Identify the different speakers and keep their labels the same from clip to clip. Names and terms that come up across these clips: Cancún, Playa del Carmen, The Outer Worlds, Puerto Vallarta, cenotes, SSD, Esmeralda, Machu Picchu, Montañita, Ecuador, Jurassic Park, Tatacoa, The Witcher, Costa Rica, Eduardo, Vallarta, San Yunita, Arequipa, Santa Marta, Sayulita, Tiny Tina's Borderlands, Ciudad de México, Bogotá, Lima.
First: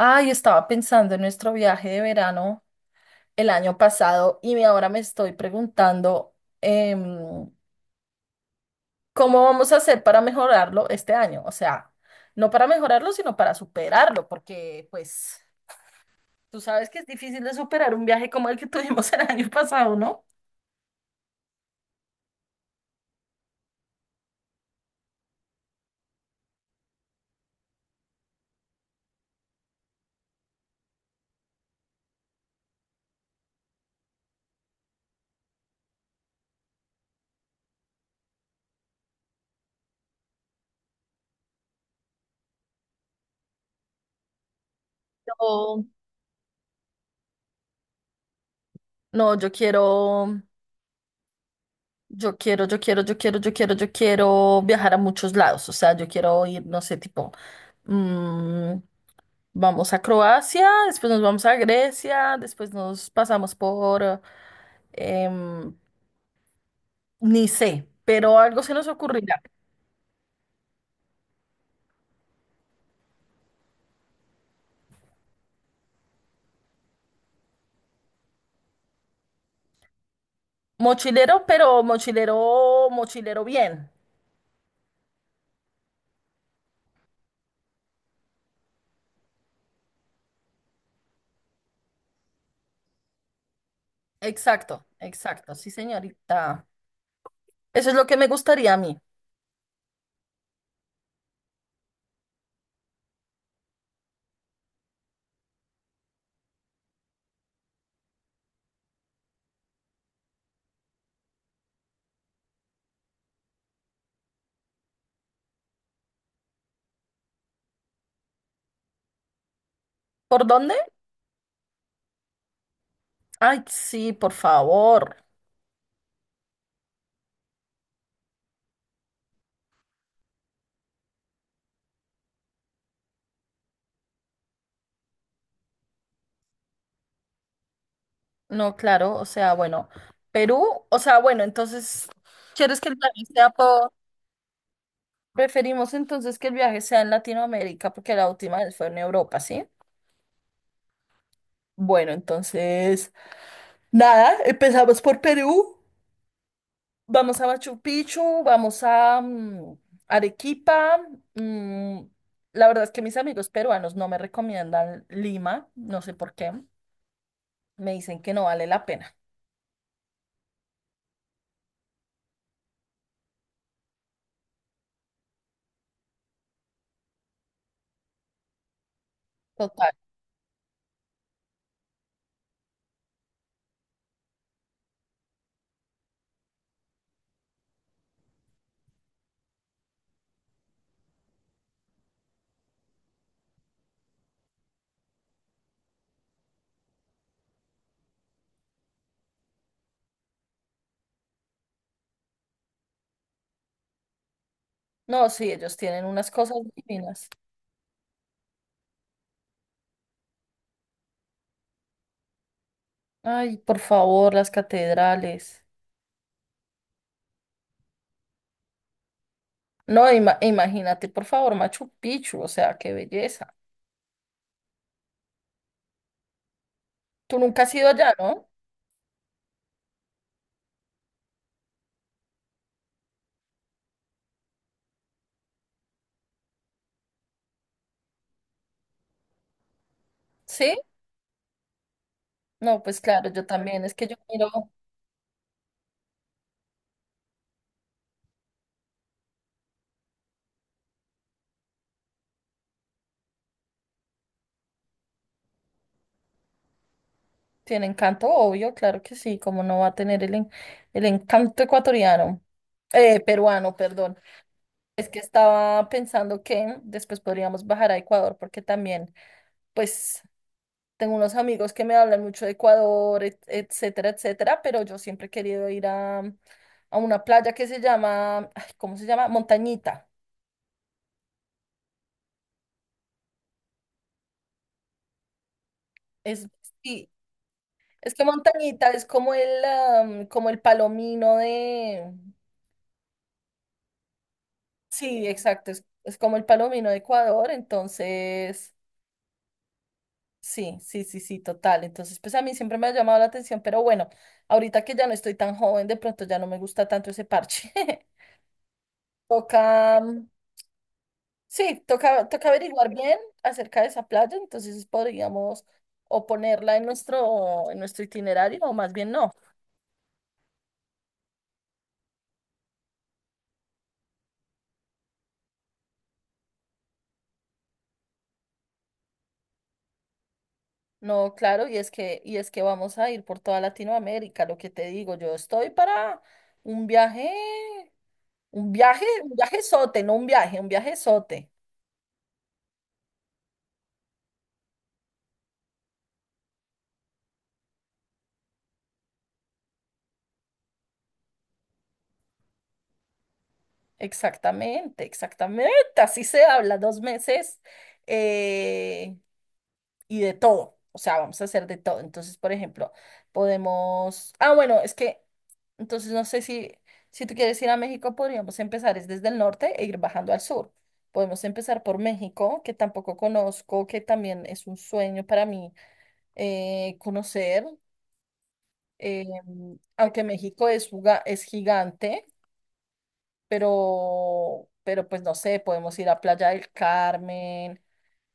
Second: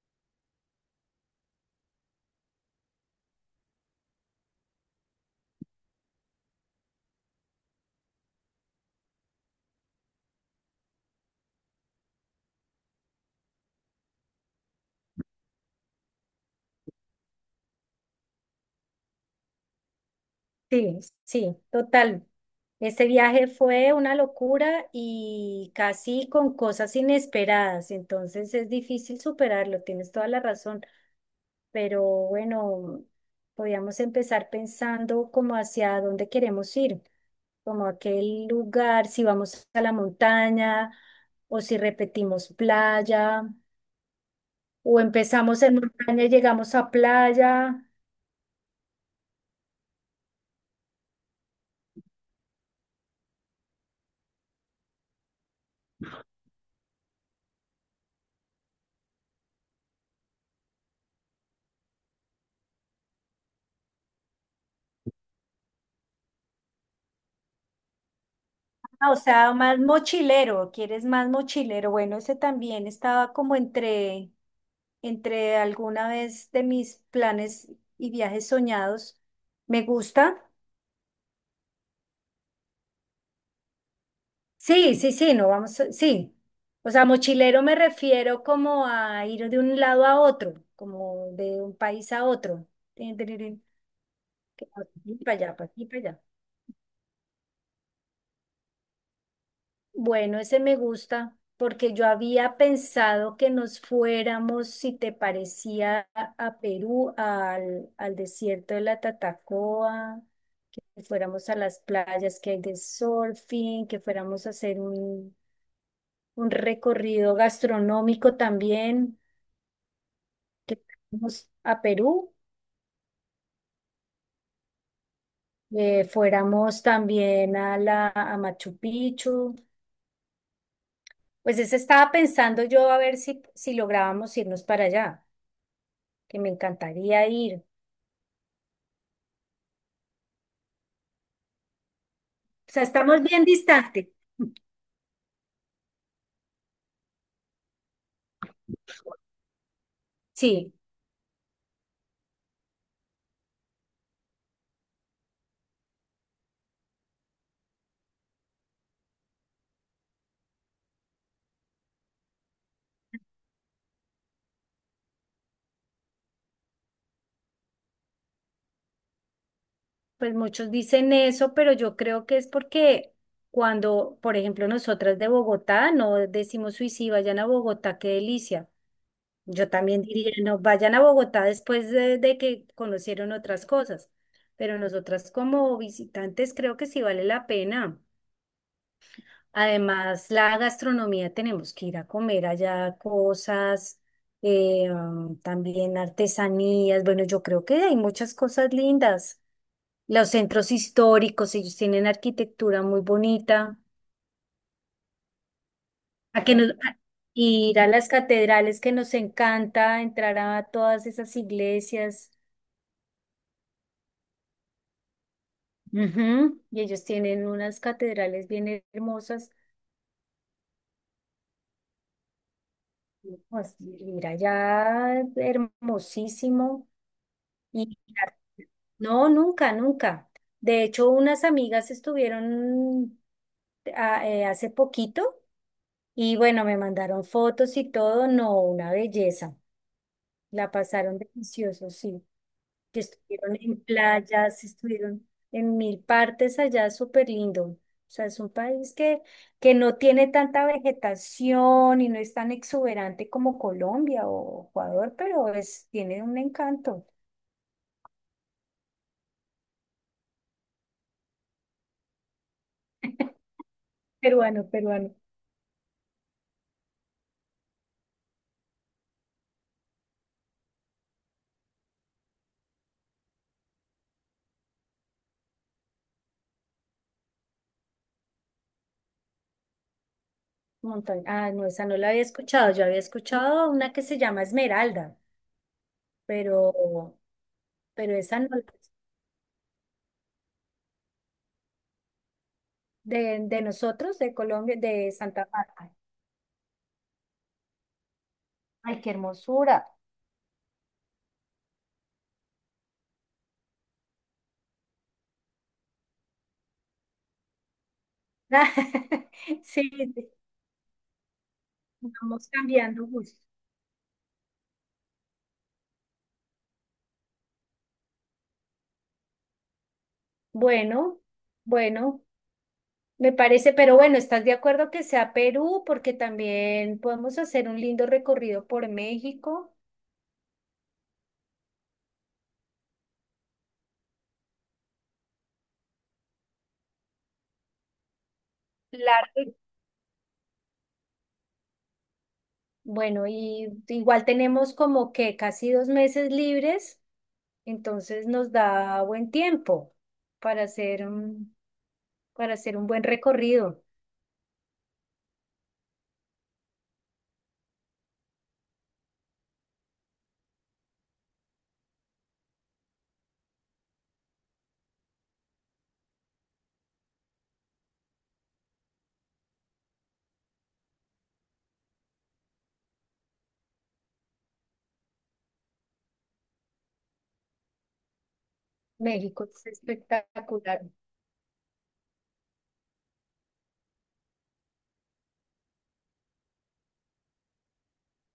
Speaker 1: Ay, estaba pensando en nuestro viaje de verano el año pasado y ahora me estoy preguntando em, cómo vamos a hacer para mejorarlo este año. O sea, no para mejorarlo, sino para superarlo, porque pues tú sabes que es difícil de superar un viaje como el que tuvimos el año pasado, ¿no?
Speaker 2: Sí, sí, total. Este viaje fue una locura y casi con cosas inesperadas, entonces es difícil superarlo, tienes toda la razón, pero bueno, podíamos empezar pensando como hacia dónde queremos ir, como aquel lugar, si vamos a la montaña o si repetimos playa o empezamos en
Speaker 1: No,
Speaker 2: montaña y llegamos a playa.
Speaker 1: no, yo quiero. Yo quiero, yo quiero, yo quiero, yo quiero, yo quiero viajar a muchos lados. O sea, yo quiero ir, no sé, tipo, mm, vamos a Croacia, después nos vamos a Grecia, después nos pasamos por, em, ni sé, pero algo se nos
Speaker 2: Ah, o
Speaker 1: ocurrirá.
Speaker 2: sea, más mochilero, ¿quieres más mochilero? Bueno, ese también estaba como entre, entre alguna vez de mis planes y viajes soñados. ¿Me gusta?
Speaker 1: Mochilero, pero mochilero, mochilero bien.
Speaker 2: Sí, sí, sí, no vamos, sí. O sea, mochilero me refiero como a ir de un lado a otro, como de un país a otro. Tin, tin, tin, tin, que pa'
Speaker 1: Exacto,
Speaker 2: aquí, para
Speaker 1: exacto,
Speaker 2: allá,
Speaker 1: sí,
Speaker 2: para aquí, para allá.
Speaker 1: señorita. Eso es lo que me gustaría a mí.
Speaker 2: Bueno, ese me gusta porque yo había pensado que nos fuéramos, si te parecía, a Perú, al, al desierto de la Tatacoa, que fuéramos a las playas que hay de surfing, que fuéramos a hacer un recorrido gastronómico también,
Speaker 1: ¿Por dónde?
Speaker 2: que fuéramos a Perú,
Speaker 1: Ay, sí, por favor.
Speaker 2: fuéramos también a la a Machu Picchu. Pues ese estaba pensando yo a ver si, si lográbamos irnos para allá, que me encantaría ir. O
Speaker 1: No, claro, o sea, bueno, Perú, o sea, bueno, entonces, ¿quieres
Speaker 2: sea,
Speaker 1: que el
Speaker 2: estamos
Speaker 1: viaje
Speaker 2: bien
Speaker 1: sea por...
Speaker 2: distantes.
Speaker 1: Preferimos entonces que el viaje sea en Latinoamérica porque la última vez fue en Europa, ¿sí?
Speaker 2: Sí,
Speaker 1: Bueno, entonces, nada, empezamos por Perú, vamos a Machu Picchu, vamos a Arequipa. mm, la verdad es que mis amigos peruanos no me recomiendan Lima, no sé por qué, me dicen que no vale la pena.
Speaker 2: pues muchos dicen eso, pero yo creo que es porque cuando, por ejemplo, nosotras de Bogotá no decimos, uy, sí, vayan a Bogotá, qué delicia. Yo
Speaker 1: Total.
Speaker 2: también diría, no, vayan a Bogotá después de que conocieron otras cosas. Pero nosotras como visitantes creo que sí vale la pena. Además, la gastronomía, tenemos que ir a comer allá cosas, también artesanías. Bueno, yo creo que hay muchas cosas lindas. Los centros históricos, ellos tienen arquitectura muy bonita.
Speaker 1: No, sí, ellos tienen unas
Speaker 2: A que
Speaker 1: cosas
Speaker 2: nos, a-
Speaker 1: divinas.
Speaker 2: ir a las catedrales que nos encanta, entrar a todas esas iglesias.
Speaker 1: Ay, por favor, las catedrales.
Speaker 2: Ujú. Y ellos tienen unas catedrales bien hermosas.
Speaker 1: No, imagínate, por favor, Machu Picchu, o sea, qué belleza.
Speaker 2: Pues, ir allá, hermosísimo.
Speaker 1: Tú nunca has ido
Speaker 2: Y
Speaker 1: allá, ¿no?
Speaker 2: no, nunca, nunca. De hecho, unas amigas estuvieron hace poquito y bueno, me mandaron fotos y todo. No, una belleza. La
Speaker 1: ¿Sí?
Speaker 2: pasaron delicioso, sí.
Speaker 1: No, pues
Speaker 2: Que
Speaker 1: claro, yo
Speaker 2: estuvieron en
Speaker 1: también. Es que yo miro,
Speaker 2: playas, estuvieron en mil partes allá, súper lindo. O sea, es un país que no tiene tanta vegetación y no es tan exuberante como Colombia o Ecuador, pero es, tiene un encanto.
Speaker 1: tiene encanto, obvio, claro que sí, como no va a tener el, el encanto ecuatoriano, peruano, perdón.
Speaker 2: Peruano,
Speaker 1: Es
Speaker 2: peruano.
Speaker 1: que estaba pensando que después podríamos bajar a Ecuador, porque también, pues, tengo unos amigos que me hablan mucho de Ecuador, etcétera, etcétera, pero yo siempre he querido ir a una playa que se llama, ay, ¿cómo se llama? Montañita.
Speaker 2: Montaña. Ah, no, esa no la había escuchado. Yo había escuchado una que se llama Esmeralda,
Speaker 1: Es, sí,
Speaker 2: pero,
Speaker 1: es
Speaker 2: pero
Speaker 1: que
Speaker 2: esa no la-
Speaker 1: Montañita es como el, como el palomino de...
Speaker 2: de nosotros, de Colombia, de
Speaker 1: Sí,
Speaker 2: Santa
Speaker 1: exacto,
Speaker 2: Marta.
Speaker 1: es como el palomino de Ecuador, entonces,
Speaker 2: Ay, qué hermosura.
Speaker 1: sí, sí, sí, sí, total. Entonces, pues a mí siempre me ha llamado la atención, pero bueno, ahorita que ya no estoy tan joven, de pronto ya no me gusta tanto ese parche. Toca...
Speaker 2: Sí, sí,
Speaker 1: Sí, toca,
Speaker 2: vamos
Speaker 1: toca averiguar
Speaker 2: cambiando
Speaker 1: bien
Speaker 2: gusto.
Speaker 1: acerca de esa playa, entonces podríamos o ponerla en nuestro itinerario, o más bien no.
Speaker 2: Bueno, bueno, me parece, pero bueno, ¿estás de acuerdo que sea Perú? Porque también podemos hacer un lindo recorrido por México.
Speaker 1: No, claro, y es que vamos a ir por toda Latinoamérica, lo que te digo, yo estoy para un viaje, un viaje, un
Speaker 2: Largo.
Speaker 1: viaje sote, no un viaje, un viaje sote.
Speaker 2: Bueno, y igual tenemos como que casi dos meses libres. Entonces nos da buen tiempo para hacer un, para hacer un buen recorrido.
Speaker 1: Exactamente, exactamente, así se habla, 2 meses. Eh, y de todo. O sea, vamos a hacer de todo. Entonces, por ejemplo, podemos... Ah, bueno, es que... Entonces, no sé si, si tú quieres ir a México, podríamos empezar es desde el norte e ir bajando al sur. Podemos empezar por México, que tampoco conozco, que también es un sueño para mí conocer. eh,
Speaker 2: México es
Speaker 1: Aunque México
Speaker 2: espectacular.
Speaker 1: es, es gigante, pero pues no sé, podemos ir a Playa del Carmen,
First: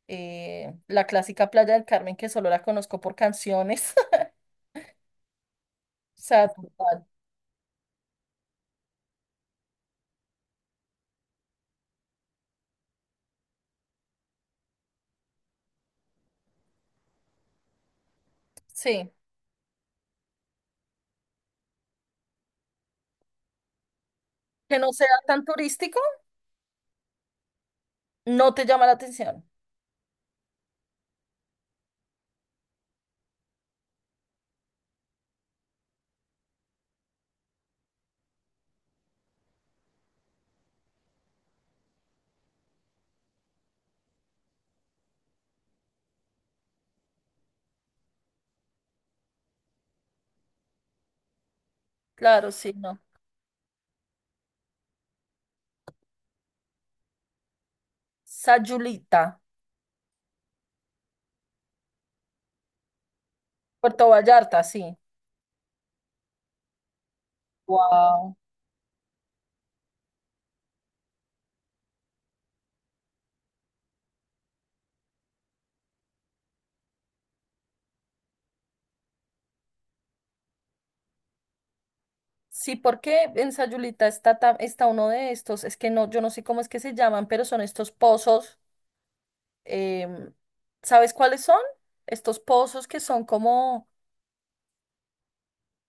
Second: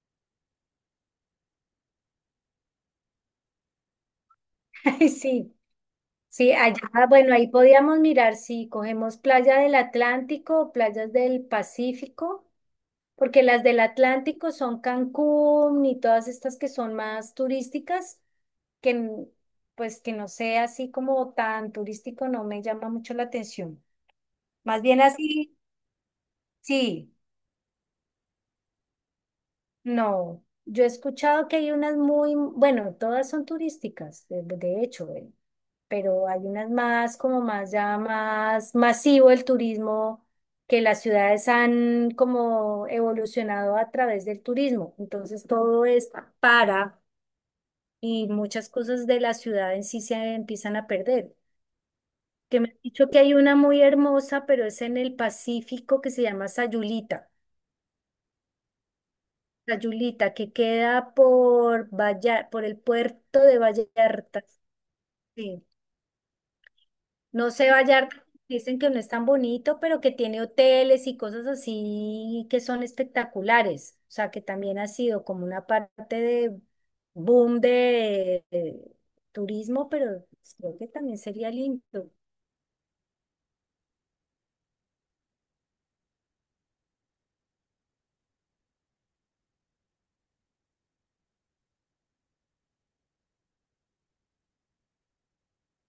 Speaker 1: la clásica Playa del Carmen que solo la conozco por canciones.
Speaker 2: Ay, sí,
Speaker 1: Sea,
Speaker 2: sí, allá,
Speaker 1: total,
Speaker 2: bueno, ahí podíamos mirar si cogemos playa del Atlántico o playas del Pacífico, porque las del Atlántico son Cancún y todas estas que son más turísticas, que
Speaker 1: sí.
Speaker 2: n- pues que no sea así como tan turístico no me llama mucho la atención.
Speaker 1: Que
Speaker 2: Más
Speaker 1: no
Speaker 2: bien
Speaker 1: sea tan
Speaker 2: así,
Speaker 1: turístico,
Speaker 2: sí.
Speaker 1: no te llama la atención.
Speaker 2: No, yo he escuchado que hay unas muy, bueno, todas son turísticas, de hecho, pero hay unas más, como más ya más masivo el turismo, que las ciudades han como evolucionado a través del turismo. Entonces todo es para y muchas cosas de la ciudad en sí se empiezan a perder.
Speaker 1: Claro,
Speaker 2: Que me
Speaker 1: sí,
Speaker 2: han
Speaker 1: no.
Speaker 2: dicho que hay una muy hermosa, pero es en el Pacífico que se llama Sayulita.
Speaker 1: Sayulita,
Speaker 2: La Yulita, que queda por Vallar, por el puerto de
Speaker 1: Puerto
Speaker 2: Vallarta.
Speaker 1: Vallarta, sí.
Speaker 2: Sí. No sé, Vallarta,
Speaker 1: Wow.
Speaker 2: dicen que no es tan bonito, pero que tiene hoteles y cosas así que son espectaculares. O sea, que también ha sido como una parte de boom de turismo, pero creo que también sería lindo.
Speaker 1: Sí, porque en Sayulita está, está uno de estos, es que no, yo no sé cómo es que se llaman, pero son estos pozos. em, ¿Sabes cuáles son? Estos pozos que son como,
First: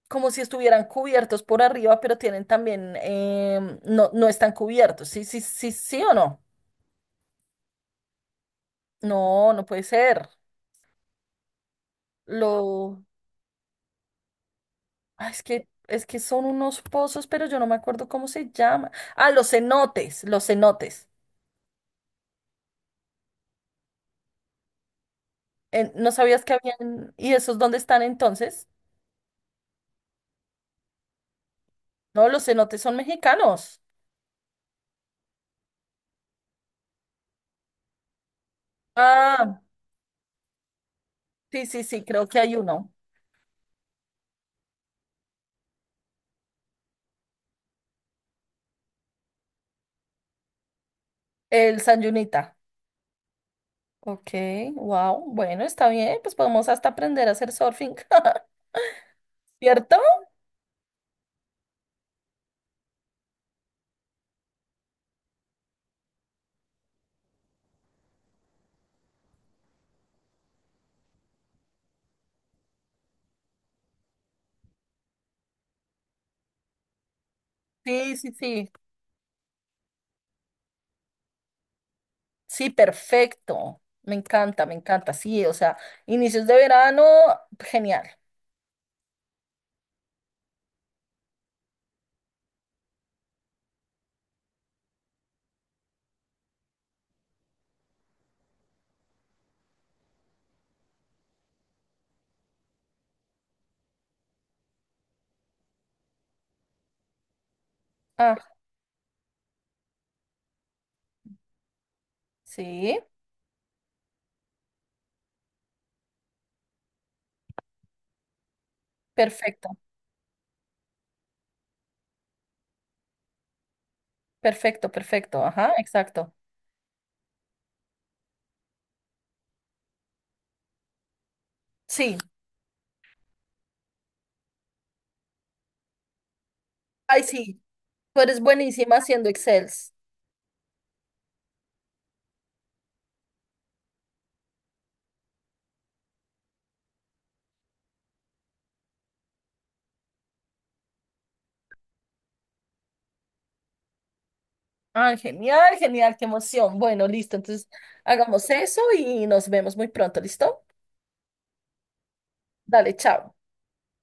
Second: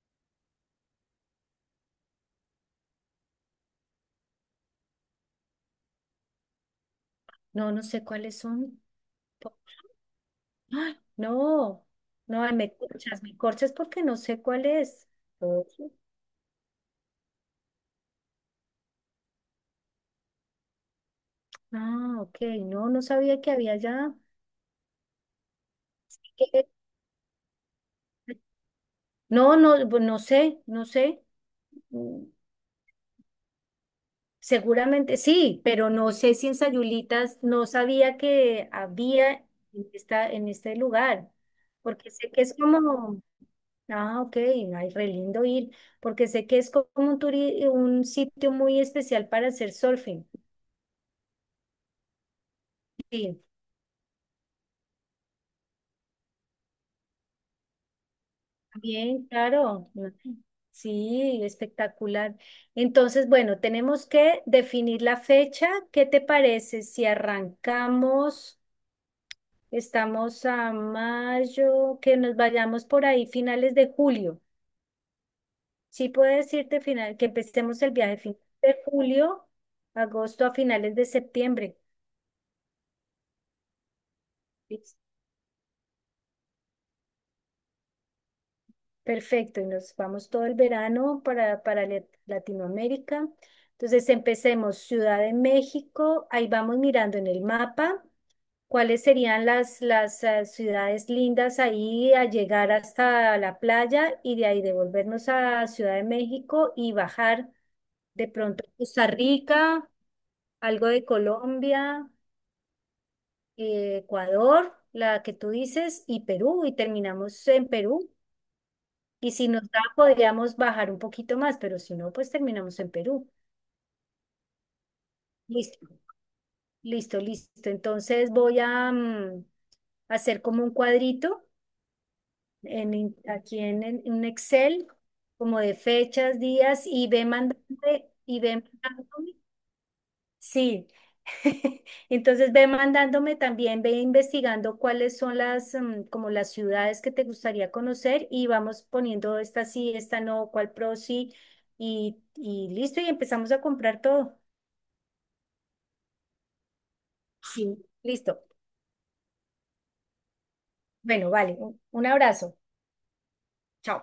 Speaker 1: como si estuvieran cubiertos por arriba, pero tienen también, no, no están cubiertos. Sí, sí, sí, sí o no.
Speaker 2: No, no sé cuáles son.
Speaker 1: No,
Speaker 2: Po-
Speaker 1: no puede ser.
Speaker 2: ¡Ay! No, no, ay,
Speaker 1: Lo,
Speaker 2: me corchas porque no sé cuál es.
Speaker 1: ah, es que son unos pozos, pero yo no me acuerdo cómo se llama. Ah, los cenotes, los cenotes.
Speaker 2: Ah, ok, no, no sabía que había ya.
Speaker 1: ¿No sabías que
Speaker 2: que-
Speaker 1: habían? ¿Y esos dónde están entonces?
Speaker 2: No, no, pues no sé, no sé. Mm,
Speaker 1: No, los cenotes son mexicanos.
Speaker 2: Seguramente sí, pero no sé si en Sayulitas no sabía que había
Speaker 1: Ah,
Speaker 2: en esta, en este lugar,
Speaker 1: sí, sí, sí,
Speaker 2: porque
Speaker 1: creo
Speaker 2: sé
Speaker 1: que
Speaker 2: que es
Speaker 1: hay uno.
Speaker 2: como, ah, ok, ay, re lindo ir, porque sé que es como un sitio muy especial para hacer surfing.
Speaker 1: El San Yunita.
Speaker 2: Sí.
Speaker 1: Ok, wow. Bueno, está bien, pues podemos hasta aprender a hacer surfing.
Speaker 2: Bien, claro.
Speaker 1: ¿Cierto?
Speaker 2: Sí, espectacular. Entonces, bueno, tenemos que definir la fecha. ¿Qué te parece si arrancamos, estamos a mayo, que nos vayamos por ahí finales de julio? Sí, puedo decirte final, que empecemos el
Speaker 1: Sí,
Speaker 2: viaje
Speaker 1: sí,
Speaker 2: finales
Speaker 1: sí.
Speaker 2: de julio, agosto a finales de septiembre.
Speaker 1: Sí, perfecto. Me encanta, me encanta. Sí, o sea, inicios de verano, genial.
Speaker 2: Perfecto, y nos vamos todo el verano para, para Latinoamérica. Entonces empecemos Ciudad de México, ahí vamos mirando en el mapa cuáles serían las, las ciudades lindas ahí a llegar hasta la playa y de ahí devolvernos a Ciudad de México y bajar de
Speaker 1: Ah,
Speaker 2: pronto a Costa Rica, algo de Colombia,
Speaker 1: sí,
Speaker 2: Ecuador, la que tú dices, y Perú, y terminamos en Perú. Y si nos
Speaker 1: perfecto.
Speaker 2: da, podríamos bajar un poquito más, pero si no, pues terminamos en Perú.
Speaker 1: Perfecto, perfecto. Ajá,
Speaker 2: Listo,
Speaker 1: exacto.
Speaker 2: listo, listo. Entonces voy a hacer como un cuadrito
Speaker 1: Sí,
Speaker 2: en, aquí en, en un Excel, como de fechas, días, y
Speaker 1: ay,
Speaker 2: ve
Speaker 1: sí.
Speaker 2: mandando,
Speaker 1: Tú
Speaker 2: y
Speaker 1: eres
Speaker 2: ve
Speaker 1: buenísima haciendo
Speaker 2: mandándome.
Speaker 1: Excels.
Speaker 2: Sí, entonces ve mandándome también, ve investigando cuáles son las, como las ciudades que te gustaría conocer y vamos poniendo esta sí, esta no, cuál pro sí y listo y empezamos a comprar todo.
Speaker 1: Ah, genial, genial, qué emoción. Bueno, listo. Entonces,
Speaker 2: Sí. Listo.
Speaker 1: hagamos eso y nos vemos muy pronto, ¿listo?
Speaker 2: Bueno, vale, un abrazo.
Speaker 1: Dale, chao.
Speaker 2: Chao.